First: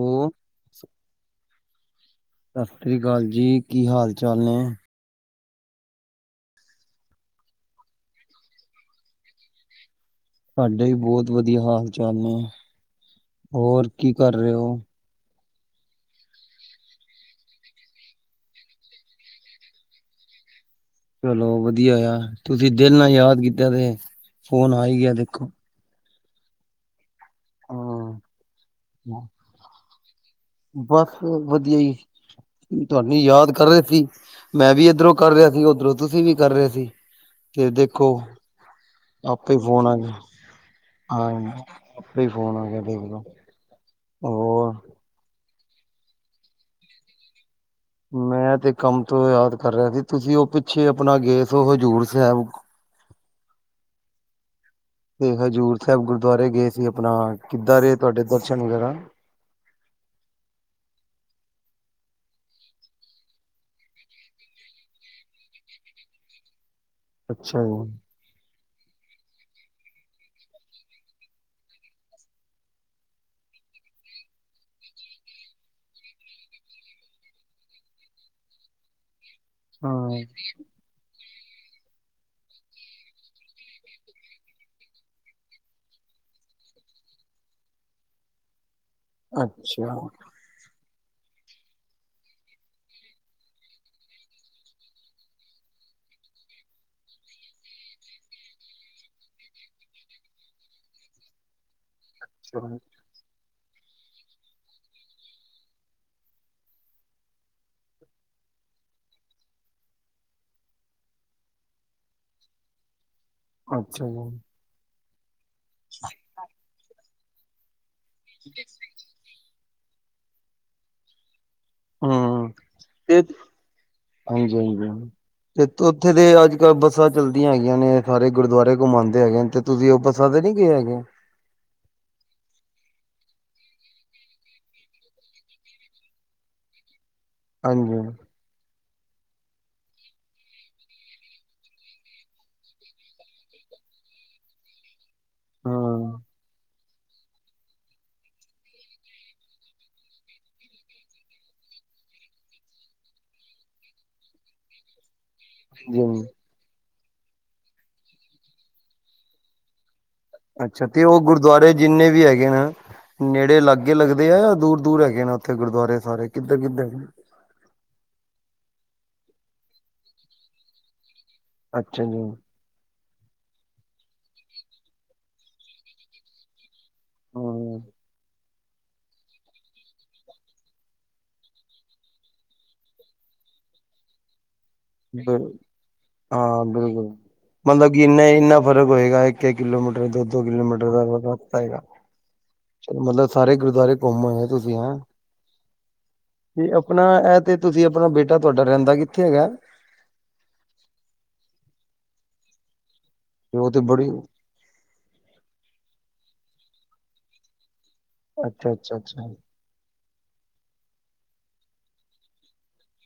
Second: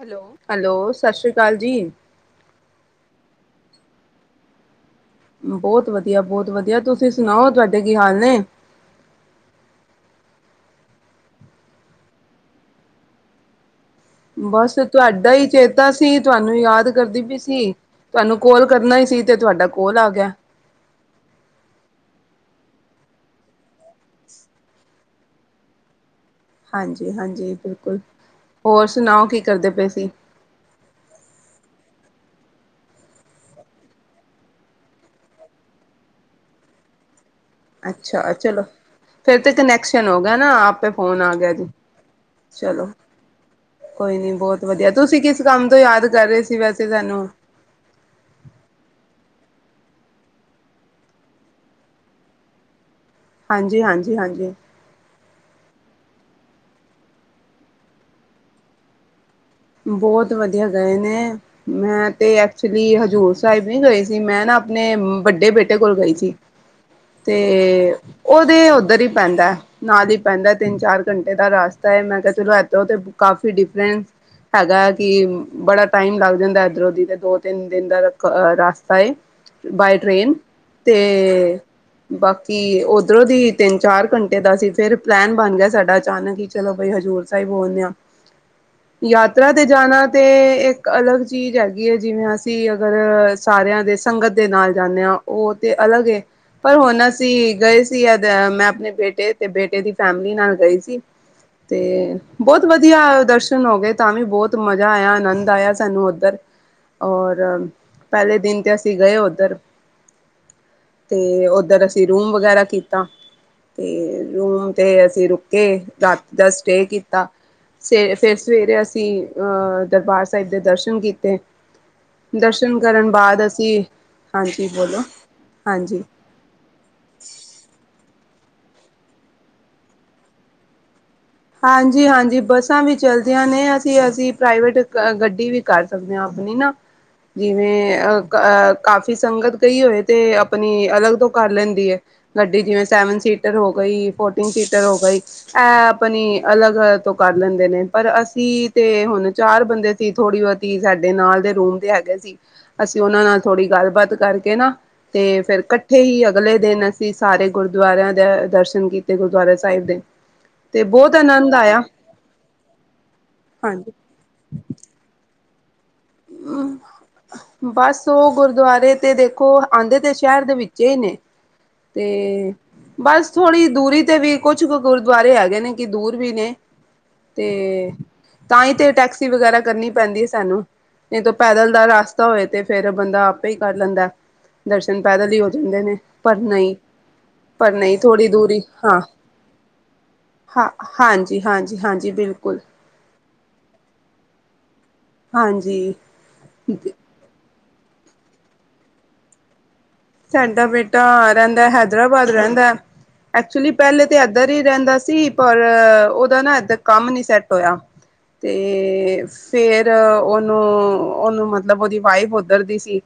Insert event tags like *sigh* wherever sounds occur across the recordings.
Hello, hello ਸਤਿ ਸ੍ਰੀ ਅਕਾਲ ਜੀ। ਵਧ ਸਤੀੀਸ੍ਰੀ ਅਕਾਲ ਜੀ ਕੀ ਹਾਲ ਚਾਲ ਨੇ? ਬਹੁਤ ਵਧੀਆ-, ਬਹੁਤ ਵਧੀਆ। ਤੁਸੀਂ ਸੁਣਾਓ ਤੁਹਾਡੇ ਕੀ ਹਾਲ ਨੇ? ਸਾਡੇ ਵੀ ਬਹੁਤ ਵਧੀਆ ਹਾਲ ਚਾਲ ਨੇ, ਹੋਰ ਕੀ ਕਰ ਰਹੇ ਬਸ ਓ? ਤੁਹਾਡਾ ਈ ਚੇਤਾ ਸੀ, ਤੁਹਾਨੂੰ ਈ ਯਾਦ ਕਰਦੀ ਪਈ ਸੀ। ਤੁਹਾਨੂੰ ਕਾਲ ਕਰਨਾ ਈ ਸੀ ਤੇ ਤੁਹਾਡਾ ਕਾਲ ਆ ਗਿਆ। ਚਲੋ ਵਧੀਆ ਆ, ਤੁਸੀਂ ਦਿਲ ਨਾਲ ਯਾਦ ਕੀਤਾ ਤੇ ਫੋਨ ਆ ਈ ਗਿਆ ਦੇਖੋ। ਹਾਂਜੀ-ਹਾਂਜੀ, ਬਿਲਕੁੱਲ ਹਾਂ ਹੋਰ ਸੁਣਾਓ ਕੀ ਕਰਦੇ ਪਏ ਸੀ? ਬਸ ਵਧੀਆ ਜੀ, ਤੁਹਾਨੂੰ ਯਾਦ ਕਰ ਰਹੇ ਸੀ। ਮੈਂ ਵੀ ਇੱਧਰੋਂ ਕਰ ਰਿਹਾ ਸੀ, ਉੱਧਰੋਂ ਤੁਸੀਂ ਵੀ ਕਰ ਰਹੇ ਸੀ। ਤੇ ਦੇਖੋ ਅੱਛਾ-ਅੱਛਾ, ਚਲੋ। ਫਿਰ ਤੇ ਆਪੇ ਫੋਨ ਆ ਕਨੈਕਸ਼ਨ ਹੋ ਗਿਆ ਨਾ, ਆਪੇ ਫੋਨ ਹਾਂ ਆ ਗਿਆ ਜੀ, ਆਪੇ ਹੀ ਫੋਨ ਆ ਗਿਆ ਚਲੋ। ਦੇਖ ਲੋ ਕੋਈ ਨੀ ਬਹੁਤ ਹੋਰ ਵਧੀਆ, ਤੁਸੀਂ ਕਿਸ ਕੰਮ ਤੋਂ ਯਾਦ ਕਰ ਰਹੇ ਸੀ ਵੈਸੇ ਸਾਨੂੰ? ਮੈਂ ਤੇ ਕੰਮ ਤੋਂ ਯਾਦ ਕਰ ਰਿਹਾ ਸੀ, ਤੁਸੀਂ ਉਹ ਆਪਣਾ ਗਏ ਸੋ ਹਜ਼ੂਰ ਸਾਹਿਬ ਹਾਂਜੀ-ਹਾਂਜੀ-ਹਾਂਜੀ। ਤੇ ਹਜ਼ੂਰ ਸਾਹਿਬ ਗੁਰਦੁਆਰੇ ਗਏ ਸੀ, ਆਪਣਾ ਕਿੱਦਾਂ ਰਹੇ ਤੁਹਾਡੇ ਦਰਸ਼ਨ ਵਗੈਰਾ? ਬਹੁਤ ਵਧੀਆ ਗਏ ਨੇ। ਮੈਂ ਤੇ ਐਕਚੁਲੀ ਹਜ਼ੂਰ ਸਾਹਿਬ ਨੀ ਗਈ ਸੀ ਮੈਂ ਨਾ ਆਪਣੇ ਵੱਡੇ ਬੇਟੇ ਕੋਲ ਗਈ ਸੀ। *inaudible* ਤੇ ਅੱਛਾ ਜੀ ਉਹਦੇ ਉੱਧਰ ਹੀ ਪੈਂਦਾ। ਨਾਲ ਹੀ ਪੈਂਦਾ ਤਿੰਨ, ਚਾਰ ਘੰਟੇ ਦਾ ਰਸਤਾ ਹੈ ਮੈਂ ਕਿਹਾ ਚਲੋ ਇੱਥੋਂ ਕਾਫੀ ਡਿਫਰੈਂਸ ਹੈਗਾ ਕਿ ਬੜਾ ਟਾਇਮ ਲੱਗ ਜਾਂਦਾ ਇੱਧਰੋਂ ਉੱਧਰੀ ਤੇ ਦੋ, ਤਿੰਨ ਦਿਨ ਦਾ ਰਸਤਾ ਏ ਬਾਏ ਹਾਂ ਟਰੇਨ ਤੇ ਬਾਕੀ ਉੱਧਰੋਂ ਦੀ ਤਿੰਨ, ਚਾਰ ਘੰਟੇ ਦਾ ਸੀ ਫਿਰ ਪਲੈਨ ਬਣ ਗਿਆ ਸਾਡਾ ਅਚਾਨਕ ਹੀ ਚਲੋ ਬਈ ਹਜ਼ੂਰ ਸਾਹਿਬ ਹੁੰਨੇ ਆਹ ਯਾਤਰਾ ਤੇ ਜਾਣਾ ਅੱਛਾ ਤੇ ਇੱਕ ਅਲੱਗ ਚੀਜ਼ ਹੈਗੀ ਹੈ ਜਿਵੇਂ ਅਸੀਂ ਅਗਰ ਸਾਰਿਆਂ ਦੇ ਸੰਗਤ ਦੇ ਨਾਲ ਜਾਂਦੇ ਹਾਂ। ਉਹ ਤੇ ਅਲੱਗ ਏ ਪਰ ਹੁਣ ਅਸੀਂ ਗਏ ਸੀ ਜਦ ਮੈਂ ਆਪਣੇ ਬੇਟੇ ਤੇ ਬੇਟੇ ਦੀ ਫੈਮਿਲੀ ਨਾਲ ਗਏ ਸੀ। ਤੇ ਬਹੁਤ ਵਧੀਆ ਦਰਸ਼ਨ ਹੋ ਗਏ। ਤਾਂ ਵੀ ਬਹੁਤ ਮਜ਼ਾ ਆਇਆ ਆਨੰਦ ਆਇਆ ਸਾਨੂੰ ਉੱਧਰ ਔਰ ਪਹਿਲੇ ਦਿਨ ਤੇ ਅਸੀਂ ਗਏ ਉੱਧਰ ਤੇ ਉੱਧਰ ਅਸੀਂ ਰੂਮ ਵਗੈਰਾ ਕੀਤਾ। ਅੱਛਾ ਤੇ ਜੀ ਰੂਮ ਤੇ ਅਸੀਂ ਰੁਕੇ ਰਾਤ ਦਾ ਸਟੇ ਕੀਤਾ ਫਿਰ ਸਵੇਰੇ ਅਸੀਂ ਦਰਬਾਰ ਸਾਹਿਬ ਦੇ ਦਰਸ਼ਨ ਕੀਤੇ। ਹੂੰ ਦਰਸ਼ਨ ਕਰਨ ਤੇ ਬਾਅਦ ਅਸੀਂ ਹਾਂਜੀ ਬੋਲੋ ਤੇ ਹਾਂਜੀ ਉੱਥੇ ਦੇ ਅੱਜ ਬੱਸਾਂ ਚੱਲਦੀਆਂ ਹੈਗੀਆਂ ਨੇ ਸਾਰੇ ਗੁਰਦੁਆਰੇ ਘੁੰਮਾਉਂਦੇ ਹੈਗੇ ਨੇ ਤੇ ਤੁਸੀਂ ਉਹ ਬੱਸਾਂ ਨਹੀਂ ਗਏ ਹੈਗੇ। ਹਾਂਜੀ- ਹਾਂਜੀ, ਬੱਸਾਂ ਵੀ ਚੱਲਦੀਆਂ ਨੇ ਅਸੀਂ, ਅਸੀਂ ਪ੍ਰਾਈਵੇਟ ਗੱਡੀ ਵੀ ਕਰ ਸਕਦੇ ਆ ਆਪਣੀ ਨਾ ਜਿਵੇਂ ਹਾਂਜੀ ਅਹ ਅਹ ਕਾਫ਼ੀ ਸੰਗਤ ਗਈ ਹੋਏ ਤੇ ਆਪਣੀ ਅਲੱਗ ਤੋਂ ਕਰ ਲੈਂਦੀ ਹੈ। ਗੱਡੀ ਜਿਵੇਂ, ਸੈਵਨ ਸੀਟਰ ਹੋ ਗਈ। ਫੋਰਟੀਨ ਸੀਟਰ ਹੋ ਗਈ ਅ ਹਾਂ ਆਪਣੀ ਅਲੱਗ ਤੋਂ ਕਰ ਲੈਂਦੇ ਨੇ ਪਰ ਅਸੀਂ ਤੇ ਹੁਣ ਚਾਰ ਬੰਦੇ ਸੀ ਥੋੜੀ ਬਹੁਤੀ ਸਾਡੇ ਨਾਲ ਦੇ ਰੂਮ ਦੇ ਹੈਗੇ ਸੀ। ਅਸੀਂ ਉਹਨਾਂ ਨਾਲ ਥੋੜ੍ਹੀ ਗੱਲਬਾਤ ਕਰਕੇ ਨਾ ਤੇ ਫ਼ਿਰ ਇਕੱਠੇ ਜੀ ਹੀ ਅਗਲੇ ਦਿਨ ਸਾਰੇ ਗੁਰਦੁਆਰਿਆਂ ਦੇ ਦਰਸ਼ਨ ਕੀਤੇ ਗੁਰਦੁਆਰਾ ਸਾਹਿਬ ਦੇ ਅੱਛਾ ਤੇ ਬਹੁਤ ਉਹ ਆਨੰਦ ਗੁਰਦੁਆਰੇ ਆਇਆ। ਜਿੰਨੇ ਵੀ ਹੈਗੇ ਨਾ ਨੇੜੇ ਹਾਂਜੀ। ਲਾਗੇ ਲੱਗ *unintelligible* ਦੂਰ-ਦੂਰ ਹੈਗੇ ਨੇ ਉੱਥੇ ਗੁਰਦੁਵਾਰੇ ਸਾਰੇ ਕਿੱਧਾਂ ਕਿੱਧਰ ਬਸ ਉਹ ਗੁਰਦੁਆਰੇ ਤੇ ਦੇਖੋ ਆਉਂਦੇ ਤੇ ਸ਼ਹਿਰ ਦੇ ਵਿੱਚ ਹੀ ਨੇ ਅੱਛਾ ਜੀ ਤੇ ਬਸ ਥੋੜ੍ਹੀ ਦੂਰੀ ਤੇ ਵੀ ਕੁਛ ਗੁਰਦੁਆਰੇ ਹੈਗੇ ਨੇ ਕਿ ਦੂਰ ਵੀ ਨੇ ਤੇ ਤਾਂ ਹੀ ਤੇ ਟੈਕਸੀ ਵਗੈਰਾ ਕਰਨੀ ਪੈਂਦੀ ਹੈ ਸਾਨੂੰ। ਜਦੋਂ ਪੈਦਲ ਦਾ ਰਸਤਾ ਹੋਏ ਤੇ ਫਿਰ ਬੰਦਾ ਆਪੇ ਹੀ ਕਰ ਲੈਂਦਾ। ਦਰਸ਼ਨ ਪੈਦਲ ਹੀ ਹੂੰ ਹੋ ਜਾਂਦੇ ਨੇ ਪਰ ਹਾਂ ਨਹੀਂ। ਬਿਲਕੁਲ ਪਰ ਮਤਲਬ ਨਹੀਂ ਕਿ ਇਨਾ ਥੋੜ੍ਹੀ ਦੂਰੀ ਇੰਨਾ ਫ਼ਰਕ ਹਾਂ ਹੋਏਗਾ ਇੱਕ- ਇੱਕ ਕਿਲੋਮੀਟਰ ਦੋ -ਦੋ ਹਾਂ ਕਿਲੋਮੀਟਰ ਦਾ ਹਾਂਜੀ ਫ਼ਰਕ ਹਾਂਜੀ ਪਏਗਾ। ਹਾਂਜੀ ਬਿਲਕੁਲ ਮਤਲਬ ਸਾਰੇ ਗੁਰਦੁਆਰੇ ਘੁੰਮ ਹੋਏ ਤੁਸੀਂ ਹਂ ਹਾਂਜੀ ਤੇ ਆਪਣਾ ਇਹ ਤੇ ਤੁਸੀਂ ਆਪਣਾ ਬੇਟਾ ਤੁਹਾਡਾ ਰਹਿੰਦਾ ਕਿੱਥੇ ਹੈਗਾ। ਸਾਡਾ ਬੇਟਾ ਰਹਿੰਦਾ ਹੈਦਰਾਬਾਦ ਰਹਿੰਦਾ ਉਹ ਐਕਚੁਲੀ ਤੇ ਪਹਿਲੇ ਬੜੀ ਤਾਂ ਇੱਧਰ ਰਹਿੰਦਾ ਸੀ ਪਰ ਉਹਦਾ ਨਾ ਇੱਧਰ ਕੰਮ ਨੀ ਸੈੱਟ ਹੋਇਆ। ਅੱਛਾ ਅੱਛਾ ਤੇ ਅੱਛਾ ਫੇਰ ਉਹਨੂੰ, ਉਹਨੂੰ ਮਤਲਬ ਉਹਦੀ ਵਾਈਫ ਉੱਧਰ ਦੀ ਸੀ।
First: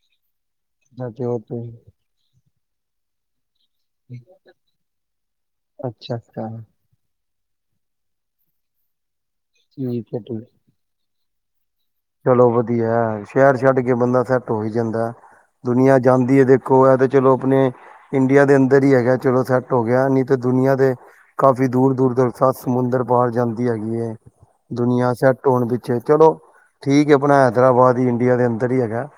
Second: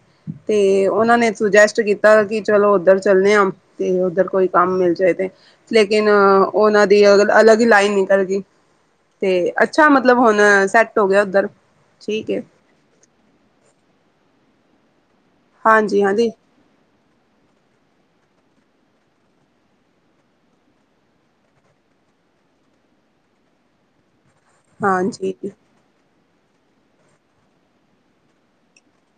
ਤੇ ਉਹਨਾਂ ਤੇ ਨੇ ਉਹ ਤੇ ਸੁਜੈਸਟ ਕੀਤਾ ਕਿ ਚਲੋ ਉੱਧਰ ਚੱਲੇ ਆ। ਤੇ ਉੱਧਰ ਕੋਈ ਕੰਮ ਮਿਲ ਜਾਏ ਤੇ ਲੇਕਿਨ ਅੱਛਾ ਅੱਛਾ ਉਹਨਾਂ ਦੇ ਦੀ ਅਲੱਗ ਹੀ ਲਾਈਨ ਨਿਕਲ ਗਈ ਤੇ ਅੱਛਾ ਠੀਕ ਹੈ ਮਤਲਬ ਹੁਣ ਠੀਕ ਸੈਟ ਹੋ ਗਿਆ ਉੱਧਰ ਠੀਕ ਹੈ ਚਲੋ ਵਧੀਆ ਸ਼ਹਿਰ ਛੱਡ ਕੇ ਬੰਦਾ ਸੈੱਟ ਹੋ ਹੀ ਜਾਂਦਾ ਦੁਨੀਆਂ ਹਾਂਜੀ ਹਾਂਜੀ। ਜਾਂਦੀ ਹੈਦੇ ਹੈ ਤੇ ਚਲੋ ਆਪਣੇ ਇੰਡੀਆ ਦੇ ਅੰਦਰ ਹੀ ਹੈਗਾ ਚਲੋ ਸੈੱਟ ਹੋ ਗਿਆ ਨਹੀਂ ਤੇ ਦੁਨੀਆਂ ਦੇ ਕਾਫੀ ਦੂਰ- ਦੂਰ ਤੋਂ ਸੱਤ ਸਮੁੰਦਰ ਬਾਹਰ ਜਾਂਦੀ ਹੈਗੀ ਏ ਦੁਨੀਆਂ ਹਾਂਜੀ ਸੈਟ ਹੋਣ ਪਿੱਛੇ ਚਲੋ ਠੀਕ ਹੈ ਆਪਣਾ ਹੈਦਰਾਬਾਦ ਹੀ ਇੰਡੀਆ ਦੇ ਅੰਦਰ ਹੀ ਹੈਗਾ।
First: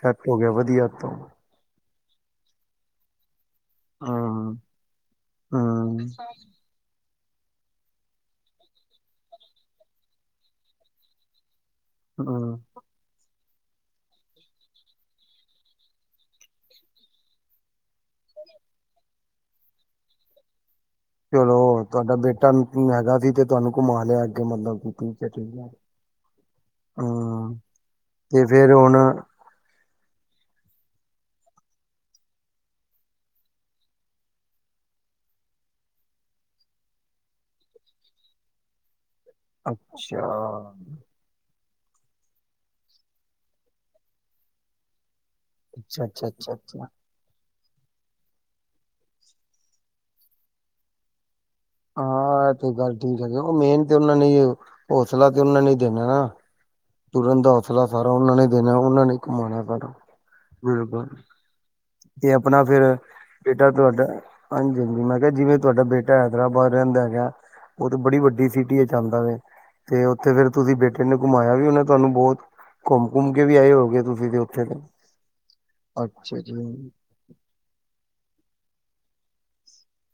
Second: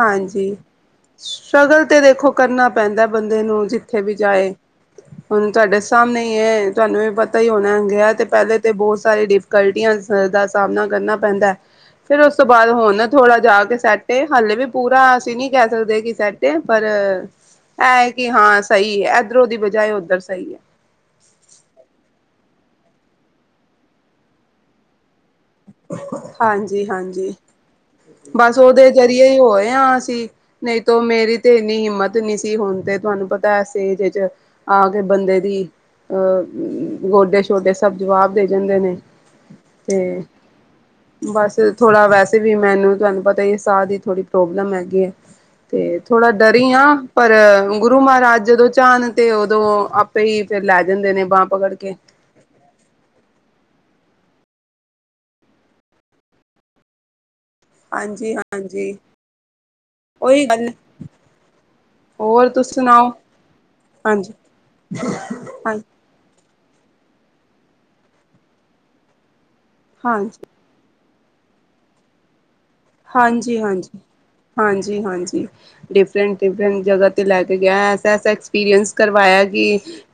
ਸੈੱਟ ਹੋ ਗਿਆ ਵਧੀਆ ਤੋਂ ਸਟਰ੍ਰਗਲ ਤੇ ਦੇਖੋ ਕਰਨਾ ਪੈਂਦਾ ਬੰਦੇ ਨੂੰ ਜਿੱਥੇ ਵੀ ਜਾਏ ਹੂੰ ਹੁਣ ਤੁਹਾਡੇ ਹੂੰ ਸਾਹਮਣੇ ਹੀ ਏ ਤੁਹਾਨੂੰ ਵੀ ਪਤਾ। ਪਤਾ ਹੀ ਹੋਣਾ ਹੈਗੇ ਤੇ ਪਹਿਲੇ ਤਾਂ ਬਹੁਤ ਸਾਰੇ ਡਿਫਕਲਟੀਆਂ ਦਾ ਸਾਹਮਣਾ ਕਰਨਾ ਪੈਂਦਾ ਫਿਰ ਉਸ ਤੋਂ ਹੂੰ। ਬਾਅਦ ਹੁਣ ਨਾ ਥੋੜ੍ਹਾ ਜਾ ਕੇ ਸੈਟ ਏ ਹਾਲੇ ਵੀ ਪੂਰਾ ਅਸੀਂ ਨੀ ਕਹਿ ਸਕਦੇ ਕਿ ਸੈਟ ਏ ਐ ਕਿ ਹਾਂ ਸਹੀ ਏ ਇੱਧਰੋਂ ਦੀ ਵਜਾ ਉੱਧਰ ਸਹੀ ਏ ਚਲੋ ਤੁਹਾਡਾ ਬੇਟਾ ਮੈਗਾ ਸੀ ਤੇ ਤੁਹਾਨੂੰ ਘੁੰਮਾ ਲਿਆ ਕਿ ਮਤਲਬ ਹੈ ਠੀਕ ਹੈ। ਹਾਜੀ -ਹਾਜੀ। ਹੂੰ ਤੇ ਬਸ ਫੇਰ ਉਹਦੇ ਹੁਣ ਜ਼ਰੀਏ ਹੀ ਹੋਏ ਆ ਅਸੀਂ ਨਹੀਂ ਤੋ ਮੇਰੀ ਤੇ ਇੰਨੀ ਹਿੰਮਤ ਨਹੀਂ ਸੀ ਹੁਣ ਤੇ ਤੁਹਾਨੂੰ ਪਤਾ ਐਸੇ ਏਜ਼ 'ਚ' ਆ ਕੇ ਬੰਦੇ ਦੀ ਅਹ ਗੋਡੇ- ਸ਼ੋਡੇ ਸਭ ਜਵਾਬ ਦੇ ਜਾਦੇ ਨੇ ਅੱਛਾ। ਤੇ ਬਸ ਥੋੜ੍ਹਾ ਵੈਸੇ ਵੀ ਮੈਨੂੰ ਤੁਹਾਨੂੰ ਪਤਾ ਸਾਹ ਦੀ ਥੋੜ੍ਹੀ ਪ੍ਰੋਬਲਮ ਹੈਗੀ ਏ ਤੇ ਅੱਛਾ ਅੱਛਾ ਥੋੜਾ ਅੱਛਾ ਡਰੀ ਆ ਅੱਛਾ। ਪਰ ਗੁਰੂ ਮਹਾਰਾਜ ਜਦੋਂ ਚਾਹਣ ਤੇ ਉਦੋਂ ਆਪੇ ਹੀ ਫਿਰ ਲੈ ਜਾਂਦੇ ਨੇ ਬਾਂ ਪਕੜ ਕੇ ਹਾਂ ਇਹ ਤੇ ਗੱਲ ਠੀਕ ਹੈਗੀ ਉਹ ਮੇਨ ਤੇ ਉਹਨਾਂ ਨੇ ਹੌਸਲਾ ਦੇਣਾ ਨਹੀਂ ਤੇ ਨਾ। ਤੁਰਨ ਦਾ ਹੌਸਲਾ ਸਾਰਾ ਹਾਂਜੀ ਉਹਨਾਂ ਨੇ ਦੇਣਾ ਹਾਂਜੀ ਉਹਨਾਂ ਨੇ ਕਮਾਣਾ ਸਾਰਾ ਉਹੀ ਗੱਲ ਬਿਲਕੁਲ ਤੇ ਹੋਰ ਆਪਣਾ ਤੁਸੀਂ ਫਿਰ ਸੁਣਾਓ ਬੇਟਾ ਤੁਹਾਡਾ ਹਾਂਜੀ- ਹਾਂਜੀ ਮੈਂ ਕਿਹਾ ਜਿਵੇਂ ਹਾਂ ਤੁਹਾਡਾ ਬੇਟਾ ਹੈਦਰਾਬਾਦ ਰਹਿੰਦਾ ਹੈਗਾ ਉਹ ਤੇ ਬੜੀ ਵੱਡੀ ਸਿਟੀ ਹੈ ਜਾਂਦਾ ਹੈ ਤਾਂ ਹਾਂਜੀ ਉੱਥੇ ਫਿਰ ਤੁਸੀਂ ਬੇਟੇ ਨੇ ਘੁੰਮਾਇਆ ਵੀ ਹੋਣਾ ਉਹਨੇ ਤੁਹਾਨੂੰ ਬਹੁਤ ਘੁੰਮ ਘੁੰਮ ਕੇ ਵੀ ਹਾਂਜੀ- ਆਏ ਹਾਂਜੀ, ਹੋਗੇ ਤੁਸੀਂ ਤੇ ਉੱਥੇ ਤੇ ਹਾਂਜੀ- ਹਾਂਜੀ, ਡਿਫਰੈਂਟ- ਅੱਛਾ ਜੀ ਡਿਫਰੈਂਟ ਜਗ੍ਹਾ ਤੇ ਤੇ ਲੈ ਕੇ ਗਿਆ ਐਸਾ-ਐਸਾ ਐਕਸਪੀਰੀਅੰਸ ਕਰਵਾਇਆ ਕਿ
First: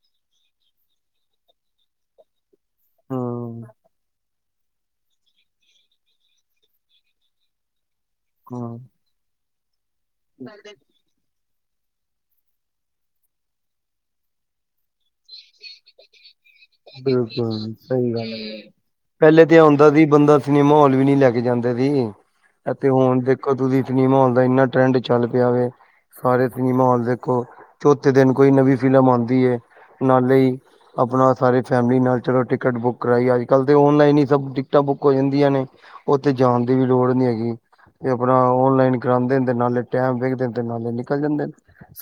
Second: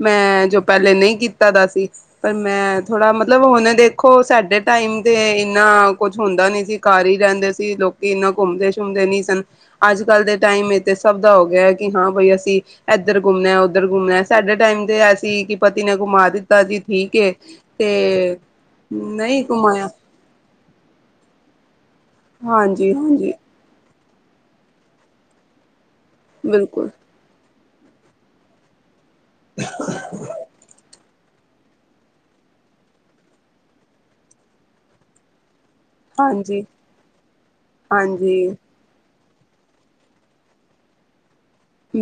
ਮੈਂ ਜੋ ਪਹਿਲੇ ਨਹੀਂ ਕੀਤਾ ਦਾ ਸੀ। ਪਰ ਮੈਂ ਥੋੜਾ ਮਤਲਬ ਹਮ ਹੁਣ ਦੇਖੋ ਸਾਡੇ ਟਾਈਮ ਤੇ ਇੰਨਾ ਕੁੱਛ ਹੁੰਦਾ ਨੀ ਸੀ। ਘਰ ਹੀ ਰਹਿੰਦੇ ਸੀ ਲੋਕ ਵੀ ਇੰਨਾ ਘੁੰਮਦੇ- ਹਮ ਸ਼ੁੰਮਦੇ ਨੀ ਸਨ। ਅੱਜ-ਕੱਲ੍ਹ ਦੇ ਟਾਈਮ ਇਥੇ ਸਭ ਦਾ ਹੋ ਗਿਆ ਕਿ ਹਾਂ ਬਾਈ ਅਸੀ ਇੱਧਰ ਘੁੰਮਣਾ-ਉੱਧਰ ਘੁੰਮਣਾ ਸਾਡੇ ਟਾਈਮ ਤੇ ਐਸੀ ਕਿ ਪਤੀ ਨੇ ਘੁੰਮਾ ਦਿੱਤਾ। ਜੀ ਠੀਕ ਏ ਬਿਲਕੁਲ ਸਹੀ ਗੱਲ ਤੇ ਏ। ਨਹੀਂ ਪਹਿਲੇ ਤੇ ਆਉਦਾ ਘੁਮਾਇਆ ਸੀ ਬੰਦਾ ਨਹੀਂ ਮਾਹੌਲ ਵੀ ਨੀ ਲੈ ਕੇ ਜਾਂਦੇ ਸੀ ਅਤੇ ਹਾਂਜੀ ਹੁਣ ਹਾਂਜੀ ਦੇਖੋ ਤਸੀਂ ਨੀ ਮਹੋਲ ਦਾ ਇੰਨਾ ਟਰੈਂਡ ਚੱਲ ਪਿਆ ਵ ਸਾਰੇ ਤੁਸੀ ਬਿਲਕੁਲ ਮਹੋਲ ਦੇਖੋ ਚੌਥੇ ਦਿਨ ਕੋਈ ਨਵੀ ਫਿਲਮ ਆਦੀ ਏ ਨਾਲੇ ਆਪਣਾ ਸਾਰੇ ਫੈਮਲੀ ਨਾਲ ਚਲੋ ਟਿਕਟ ਬੁੱਕ ਕਰਾਈ ਅੱਜ-ਕੱਲ੍ਹ ਤੇ ਓਨਲਾਈਨ ਹੀ ਸਭ ਟਿਕਟਾਂ ਬੁੱਕ ਹੋ ਜਾਂਦੀਆਂ ਨੇ। ਉੱਥੇ ਹਾਂਜੀ ਜਾਣ ਦੀ ਵੀ ਲੋੜ ਨੀ ਹੈਗੀ ਵੀ ਆਪਣਾ ਹਾਂਜੀ, ਓਨਲਾਈਨ ਕਰਾਦੇ ਨੇ ਤੇ ਨਾਲੇ ਟੈਮ ਵਖਦੇ ਤੇ ਨਾਲੇ ਨਿਕਲ ਜਾਂਦੇ ਨੇ।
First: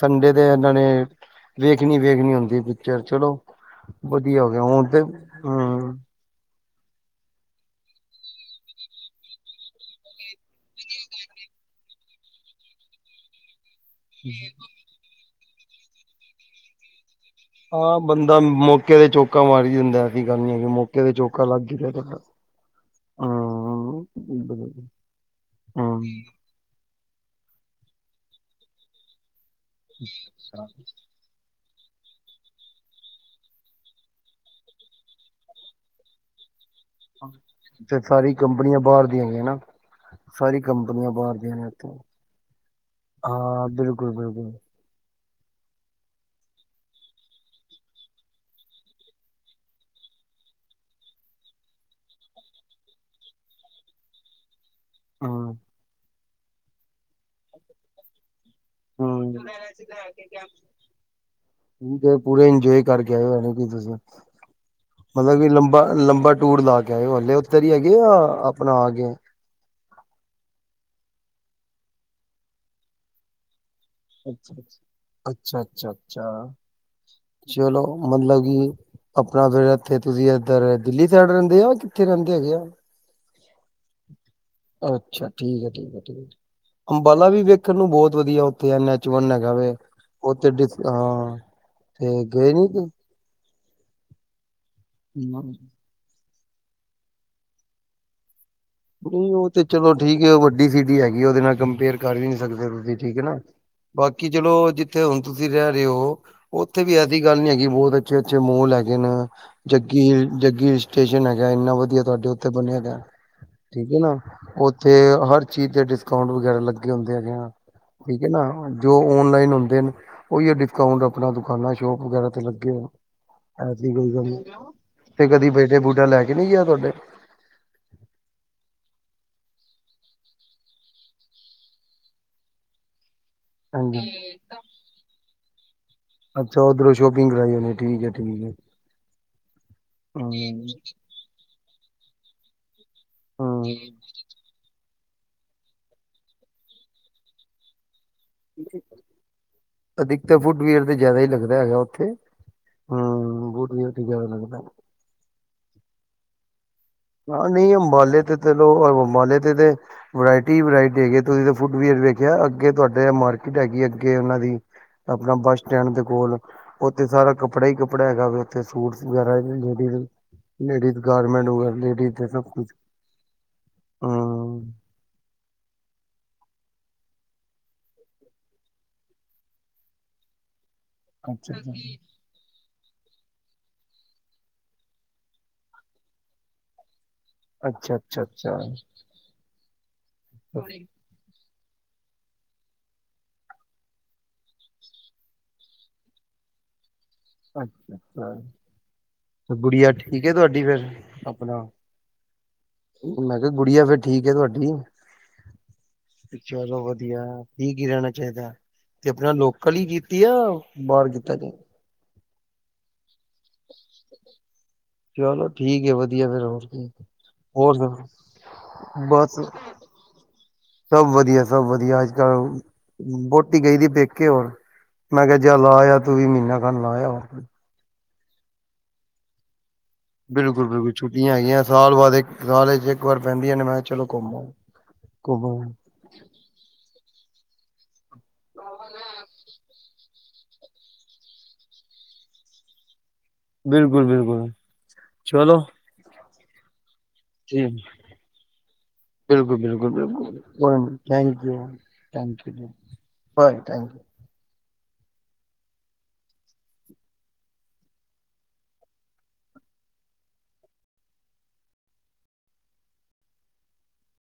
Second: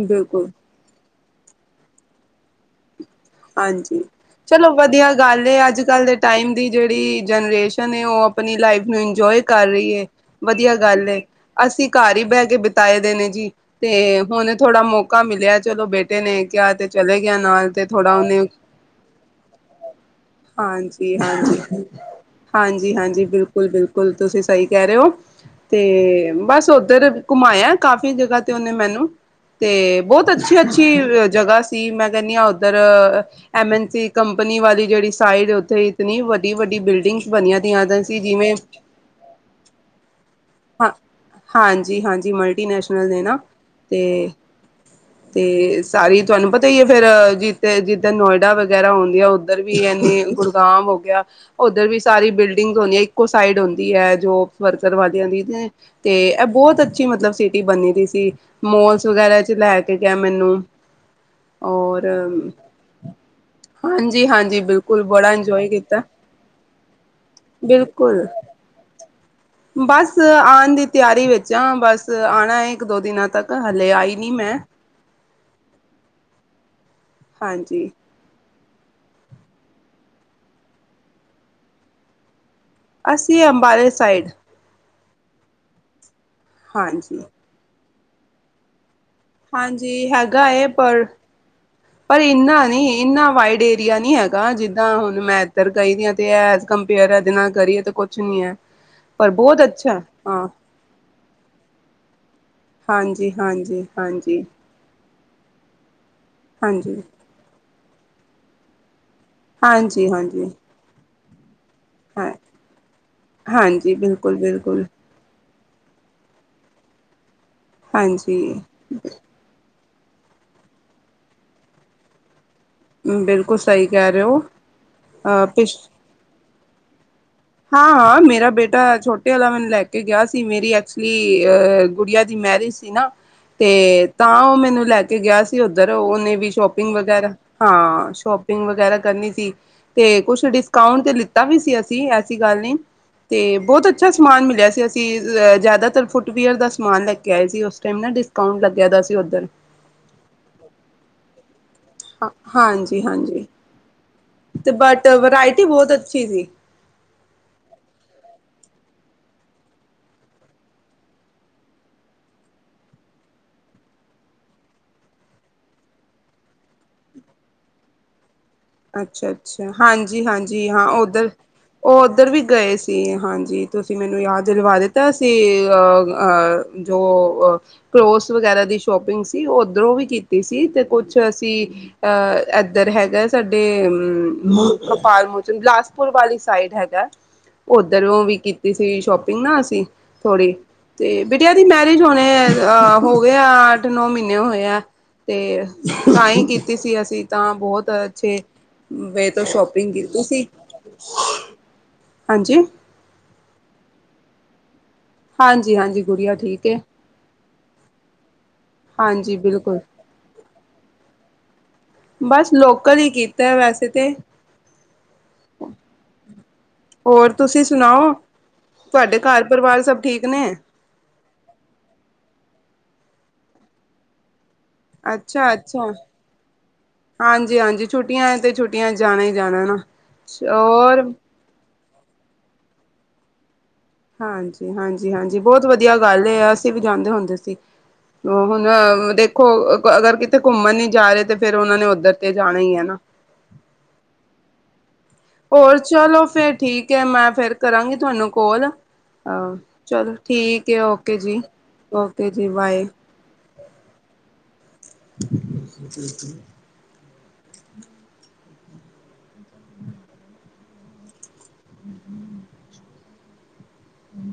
ਸੰਡੇ ਦੇ ਇਹਨਾਂ ਨੇ ਵੇਖਣੀ-ਵੇਖਣੀ ਹੁੰਦੀ ਪਿਕਚਰ ਚਲੋ। ਹਾਂਜੀ ਵਧੀਆ ਹੋ ਗਿਆ ਚਲੋ ਹੁਣ ਤੇ ਵਧੀਆ ਗੱਲ ਏ ਹਮ ਅੱਜ-ਕੱਲ੍ਹ ਦੇ ਟਾਈਮ ਦੀ ਜਿਹੜੀ ਜਨਰੇਸ਼ਨ ਏ, ਉਹ ਆਪਣੀ ਲਾਈਫ ਨੂੰ ਇੰਜੋਏ ਕਰ ਰਹੀ ਏ। ਵਧੀਆ ਗੱਲ ਏ। ਅਸੀਂ ਘਰ ਹੀ ਬਹਿ ਕੇ ਬਿਤਾਏ ਦਿਨ ਨੇ ਜੀ। ਤੇ ਹੁਣ ਥੋੜਾ ਮੌਕਾ ਮਿਲਿਆ ਚਲੋ ਬੇਟੇ ਨੇ ਕਿਹਾ ਤੇ ਚਲੇ ਗਿਆ ਨਾਲ ਤੇ ਹਾਂ ਥੋੜਾ ਬੰਦਾ ਉਹਨੇ ਮੌਕੇ ਤੇ ਚੌਕਾ ਮਾਰੀ ਜਾਂਦਾ ਐਸੀ ਗੱਲ ਨੀ ਕਿ ਮੌਕੇ ਤੇ ਚੌਕਾ ਹਾਂਜੀ-ਹਾਂਜੀ ਲੱਗ ਗਿਆ। ਹਾਂਜੀ-ਹਾਂਜੀ। ਬਿਲਕੁਲ-ਬਿਲਕੁਲ ਤੁਸੀਂ ਸਹੀ ਕਹਿ ਰਹੇ ਹੋ ਹੂੰ, ਤੇ ਬਸ ਉੱਧਰ ਘੁਮਾਇਆ ਕਾਫ਼ੀ ਜਗ੍ਹਾ ਤੇ ਉਹਨੇ ਮੈਨੂੰ। ਤੇ ਬਹੁਤ ਅੱਛੀ-ਅੱਛੀ ਜਗ੍ਹਾ ਸੀ ਤੇ ਮੈਂ ਕਹਿਣੀ ਹਾਂ ਇਧਰ ਐਮ, ਐਨ, ਸੀ ਕੰਪਨੀ ਵਾਲੀ ਜਿਹੜੀ ਸਾਈਡ ਉੱਥੇ ਇਤਨੀ ਵੱਡੀ-ਵੱਡੀ ਬਿਲਡਿੰਗ ਡਿਸ਼ ਬਣੀਆਂ ਦੀਆਂ ਤੇ ਸੀ। ਸਾਰੀ ਜਿਵੇਂ ਕੰਪਨੀਆਂ ਬਾਹਰ ਦੀਆਂ ਹੈਗੀਆਂ ਨਾ। ਸਾਰੀ ਹਾਂ, ਕੰਪਨੀਆਂ ਬਾਹਰ ਦੀਆਂ ਨੇ ਇੱਥੇ ਹਾਂਜੀ-ਹਾਂਜੀ। ਮਲਟੀਨੈਸ਼ਨਲ ਨੇ ਨਾ ਹਾਂ ਤੇ ਬਿਲਕੁਲ ਬਿਲਕੁਲ ਤੇ ਸਾਰੀ ਤਹਾਨੂੰ ਪਤਾ ਹੀ ਏ ਫਿਰ ਤੇ ਜਿੱਧਰ ਨੋਇਡਾ ਵਗੈਰਾ ਹੁੰਦੀ ਆ ਉੱਧਰ ਵੀ ਇਨੀ ਗੁੜਗਾਮ ਹੋ ਗਿਆ। ਉੱਧਰ ਵੀ ਸਾਰੀ ਬਿਲਡਿੰਗ ਹੁੰਦੀ ਐ ਇੱਕੋ ਸਾਈਡ ਹੁੰਦੀ ਐ ਜੋ ਵਰਕਰ ਵਾਲਿਆਂ ਦੀ ਹੂੰ ਤੇ ਇਹ ਬਹੁਤ ਅੱਛੀ ਮਤਲਬ ਸਿਟੀ ਬਣੀ ਦੀ ਸੀ। ਮੋਲਸ ਹੂੰ। ਵਗੈਰਾ ਚ ਲੈਕੇ ਗਿਆ ਮੈਨੂੰ ਔਰ। ਤੇ ਪੂਰੇ *unintelligible* ਹਾਂਜੀ-ਹਾਂਜੀ। ਮਤਲਬ ਕਿ ਲੰਬਾ-ਲੰਬਾ ਟੂਰ ਲਾ ਕੇ ਆਇਓ ਹਲੇੇ ਉੱਥੇ ਹੀ ਹੈਗੇ ਜਾਂ ਬਿਲਕੁਲ ਆਪਣਾ ਆ ਗਏ ਓਹ। ਬਸ ਆਣ ਦੀ ਤਿਆਰੀ ਵਿੱਚ ਹਾਂ ਬਸ ਆਣਾ ਹੈ ਇੱਕ-ਦੋ ਦਿਨਾਂ ਤੱਕ ਹਲੇ ਆਈ ਨੀ ਅੱਛਾ, ਮੈਂ ਅੱਛਾ-ਅੱਛਾ-ਅੱਛਾ ਚਲੋ। ਹਾਂਜੀ ਮਤਲਬ ਕਿ ਆਪਣਾ ਫਿਰ ਇੱਥੇ ਤੁਸੀ ਇੱਧਰ ਦਿੱਲੀ ਸਾਈਡ ਰਹਿੰਦੇ ਆ ਕਿੱਥੇ ਰਹਿੰਦੇ ਹੈਗੇ ਆ। ਅਸੀ ਅੰਬਾਲੇ ਸਾਈਡ। ਅੱਛਾ, ਠੀਕ ਏ -ਠੀਕ ਏ। ਹਾਂਜੀ ਅੰਬਾਲਾ ਵੀ ਵੇਖਣ ਨੂੰ ਬਹੁਤ ਵਧੀਆ ਉੱਥੇ। ਹਾਂਜੀ ਹੈਗਾ ਏ ਪਰ *unintelligible* ਪਰ ਗਏ ਇੰਨਾ ਨੀ ਤੁ ਨਹੀਂ ਇੰਨਾ ਵਾਈਡ ਏਰੀਆ ਨਹੀਂ ਹੈਗਾ। ਕ ਜਿੱਦਾਂ ਹੁਣ ਮੈ ਐਧਰ ਗਈ ਐ ਤੇ ਐਜ ਕੰਪੇਅਰ ਇਹਦੇ ਨਾਲ ਕਰੀਏ ਤਾਂ ਕੁਛ ਨੀ ਹੈ। ਪਰ ਉਹ ਬਹੁਤ ਤੇ ਚਲੋ ਅੱਛਾ ਠੀਕ ਏ। ਹਾਂ ਵੱਡੀ ਸਿਟੀ ਹੈਗੀ ਉਹਦੇ ਨਾਲ ਕੰਪੇਅਰ ਕਰ ਵੀ ਨੀ ਸਕਦੇ ਤੁਸੀ ਠੀਕ ਏ ਹਾਂਜੀ ਨਾ। ਹਾਂਜੀ ਬਾਕੀ ਹਾਂਜੀ ਚਲੋ ਜ ਜਿੱਥੇ ਹੁਣ ਤੁਸੀ ਰਹਿ ਰਹੇ ਹੋ ਉੱਥੇ ਵੀ ਹਾਂਜੀ ਐਸੀ ਗੱਲ ਨਹੀ ਹੈਗੀ ਬਹੁਤ ਅੱਛੇ-ਅੱਛੇ ਮੋਲ ਹੈਗੇ ਨੇ। ਹਾਂਜੀ ਹਾਂਜੀ ਜੱਗੀ-ਜੱਗੀ ਸਟੇਸ਼ਨ ਹੈਗਾ ਇੰਨਾ ਵਧੀਆ ਤੁਹਾਡੇ ਹਾਂ ਉੱਥੇ ਬਣਿਆਗਾ। ਠੀਕ ਹਾਂਜੀ ਏ ਨਾ ਬਿਲਕੁਲ ਬਿਲਕੁਲ ਉੱਥੇ ਹਰ ਚੀਜ਼ ਦੇ ਡਿਸਕਾਊਟ ਵਗੈਰਾ ਲੱਗੇ ਹੁੰਦੇ ਹੈਗੇ ਠੀਕ ਏ ਨਾ ਹਾਂਜੀ ਜੋ ਆਨਲਾਈਨ ਹੁੰਦੇ। ਉਹੀ ਡਿਸਕਾਊਟ ਆਪਣਾ ਦੁਕਾਨਾਂ ਸ਼ੋਪ ਵਗੈਰਾ 'ਤੇ ਲੱਗੇ ਬਿਲਕੁਲ ਆ। ਸਹੀ ਐਸੀ ਕਹਿ ਕੋਈ ਰਹੇ ਗੱਲ ਹੋ ਨੀ ਤੇ ਅ ਕਦੀ ਪਿਛ ਬੇਟਾ-ਬੂਟਾ ਲੈ ਕੇ ਨਹੀਂ ਗਿਆ ਤੁਹਾਡੇ। ਹਾਂ-ਹਾਂ ਮੇਰਾ ਬੇਟਾਥ ਛੋਟੇ ਵਾਲਾ ਮੈਨੂੰ ਲੈ ਗਿਆ ਸੀ। ਮੇਰੀ ਐਕਚੁਲੀ ਗੁੜੀਆ ਦੀ ਮੈਰਿਜ ਸੀ। ਸੀ ਨਾ। ਹਾਂਜੀ ਤੇ ਤਾਂ ਉਹ ਮੈਨੂੰ ਲੈ ਕੇ ਗਿਆ ਸੀ ਉੱਧਰ। ਉਹਨੇ ਵੀ ਅੱਛਾ ਉਧਰੋਂ ਸ਼ੋਪਿੰਗ ਵਗੈਰਾ ਕਰਾਈ ਹੋਣੀ ਠੀਕ ਹੈ ਹਾਂ ਠੀਕ ਹੈ ਸ਼ੋਪਿੰਗ ਵਗੈਰਾ ਕਰਨੀ ਸੀ ਤੇ ਕੁਛ ਹਮ ਡਿਸਕਾਊਟ ਤੇ ਲਿੱਤਾ ਵੀ ਸੀ ਅਸੀ ਕੋਈ ਐਹੇ ਜੀ ਗੱਲ ਨੀ ਤੇ ਹਮ ਬਹੁਤ ਅੱਛਾ ਸਮਾਨ ਮਿਲਿਆ ਸੀ। ਅਸੀ ਜ਼ਿਆਦਾਤਰ ਫੁੱਟਵੀਅਰ ਦਾ ਸਮਾਨ ਲੈ ਕੇ ਆਏ ਸੀ ਉਸ ਟਾਈਮ ਡਿਸ- ਅਕਾਊਟ ਲੱਗਿਆ ਦਾ ਸੀ ਉੱਧਰ। ਅਧਿਕ ਤਾਂ ਫੁੱਟ ਵੀਅਰ ਤੇ ਜ਼ਿਆਦਾ ਹੀ ਲੱਗਦਾ ਹੈਗਾ ਉੱਥੇ। ਹਾਂਜੀ-ਹਾਂਜੀ ਹਮ ਫੁਟ ਵੀਅਰ ਦਾ। ਤੇ ਬਟ ਵਰਾਇਟੀ ਬਹੁਤ ਅੱਛੀ ਸੀ। ਹਾਂ ਨਹੀਂ ਅੰਬਾਲੇ ਤੇ ਚਲੋ ਅੰਬਾਲੇ ਤੇ ਤੇ ਵਰਾਇਟੀ-ਵਰਾਇਟੀ ਹੈਗੀ ਤੁਸੀਂ ਤਾਂ ਫੁਟ-ਵੀਅਰ ਵੇਖਿਆ ਅੱਗੇ ਤੁਹਾਡੇ ਮਾਰਕੀਟ ਹੈਗੀ ਅੱਗੇ ਉਹਨਾਂ ਦੀ। ਆਪਣਾ ਬੱਸ ਸਟੈਂਡ ਦੇ ਕੋਲ। ਉੱਥੇ ਸਾਰਾ ਕੱਪੜਾ ਹੀ ਕੱਪੜਾ ਹੈਗਾ ਵਾ। ਸੂਟ ਵਗੈਰਾ ਅੱਛਾ-ਅੱਛਾ, ਲੇਡੀਜ਼, ਲੇਡੀਜ਼ ਗਾਰਮੈਂਟ ਵਗੈਰਾ। ਲੇਡੀਜ਼ ਤੇ ਇੱਧਰ ਵੀ ਸਭ ਕੁਛ ਗਏ ਸੀ ਹਾਂਜੀ ਤੁਸੀ ਮੈਨੂੰ ਯਾਦ ਹੂੰ ਦਿਲਵਾ ਦਿੱਤਾ ਸੀ ਅਹ -ਅਹ ਜੋ ਅ ਕਲੋਥਜ ਵਗੈਰਾ ਦੀ ਸ਼ੋਪਿੰਗ ਸੀ ਓਧਰੋਂ ਵੀ ਕੀਤੀ ਸੀ ਤੇ ਕੁਛ ਅਸੀ ਅੱਛਾ ਅਹ ਇੱਧਰ ਹੈਗਾ। ਸਾਡੇ ਗੋਪਾਲ ਮੋਚਨ ਬਿਲਾਸਪੁਰ ਵਾਲੀ ਸਾਈਡ ਹੈਗਾ। ਅੱਛਾ ਓਧਰੋਂ ਅੱਛਾ ਵੀ ਅੱਛਾ ਕੀਤੀ ਸੀ ਸ਼ੋਪਿੰਗ ਨਾ ਅਸੀਂ ਥੋੜ੍ਹੀ। ਤੇ ਬਿਟਿਆ ਦੀ ਮੈਰਿਜ ਹੁਣੇ ਹੋ ਗਏ ਆ ਅੱਠ-ਨੌ ਮਹੀਨੇ ਹੋਏ ਆ। ਤੇ ਤਾਹੀ ਕੀਤੀ ਸੀ ਅਸੀਂ ਤਾਂ ਅੱਛਾ ਬਹੁਤ। ਅੱਛਾ ਬੇ ਤੋਂ ਸ਼ੋਪਿੰਗ ਗੁੜੀਆ ਕੀਤੀ ਠੀਕ ਹੈ ਸੀ। ਤੁਹਾਡੀ ਫੇਰ ਆਪਣਾ ਹਾਂਜੀ ਮੈਂ ਕਿਹਾ ਗੁੜੀਆ ਫਿਰ ਠੀਕ ਐ ਤੁਹਾਡੀ। ਹਾਂਜੀ ਹਾਂਜੀ ਗੁੜੀਆ ਠੀਕ ਹੈ ਚਲੋ ਵਧੀਆ ਠੀਕ ਏ ਰਹਿਣਾ ਚਾਹੀਦਾ। ਤੇ ਆਪਣਾ ਹਾਂਜੀ ਲੋਕਲ ਬਿਲਕੁਲ ਹੀ ਕੀਤੀ ਆ, ਬਾਹਰ ਕੀਤਾ ਜਾ। ਬਸ ਲੋਕਲ ਹੀ ਗੀਤ ਐ ਵੈਸੇ ਤੇ ਚਲੋ ਠੀਕ ਐ ਵਧੀਆ ਫਿਰ ਹੋਰ ਕੀ ਏ ਹੋਰ ਸੁਣਾਓ? ਤੁਹਾਡੇ ਬਸ ਘਰ ਪਰਿਵਾਰ ਸਭ ਠੀਕ ਨੇ। ਸਭ ਵਧੀਆ ਸਭ ਵਧੀਆ ਅੱਜ-ਕੱਲ ਵੋਟੀ ਗਈ ਦੀ ਪੇਕੇ ਹੋਰ। ਮੈਂ ਕਿਹਾ ਅੱਛਾ ਜਾ ਅੱਛਾ ਲਾਇਆ ਤੋਂ ਵੀ ਮਹੀਨਾ ਕਾਨੂੰ ਲਾਇਆ ਵਾ। ਹਾਂਜੀ ਹਾਂਜੀ ਛੁੱਟੀਆਂ ਤੇ ਛੁੱਟੀਆਂ ਜਾਣਾ-ਜਾਣਾ ਨਾ। ਬਿਲਕੁਲ-ਬਿਲਕੁਲ। ਹੋਰ ਛੁੱਟੀਆਂ ਹੈਗੀਆਂ ਸਾਲ ਬਾਅਦ ਇੱਕ ਸਾਲ ਚ ਇੱਕ ਵਾਰ ਪੈਂਦੀਆਂ ਨੇ। ਚਲੋ ਘੁੰਮ ਆਓ। ਹਾਂਜੀ, ਹਾਂਜੀ, ਹਾਂਜੀ ਘੁੰਮ ਬਹੁਤ ਆਓ। ਵਧੀਆ ਗੱਲ ਏ ਅਸੀਂ ਵੀ ਜਾਂਦੇ ਹੁੰਦੇ ਸੀ। ਉਹ ਹੁਣ ਦੇਖੋ ਅਗਰ ਕਿਤੇ ਘੁੰਮਣ ਨੀ ਜਾ ਰਹੇ ਤੇ ਫਿਰ ਉਹਨਾ ਨੇ ਉੱਧਰ ਤੇ ਜਾਣਾ ਹੀ ਐ ਨਾ। ਬਿਲਕੁਲ-ਬਿਲਕੁਲ। ਹੋਰ ਚਲੋ ਫਿਰ ਠੀਕ ਐ ਮੈਂ ਫਿਰ ਜੀ ਕਰਾਂਗੀ ਤੁਹਾਨੂੰ ਕੋਲ। ਅ ਬਿਲਕੁਲ, ਬਿਲਕੁਲ, ਚਲੋ ਠੀਕ ਹੈ ਬਿਲਕੁਲ। ਓਕੇ ਜੀ thank you okay thank you ਜੀ। ਬਾਏ ਹਾਂਜੀ-ਹਾਂਜੀ। *inaudible* ਹਮ-ਹਮ ਹਮ।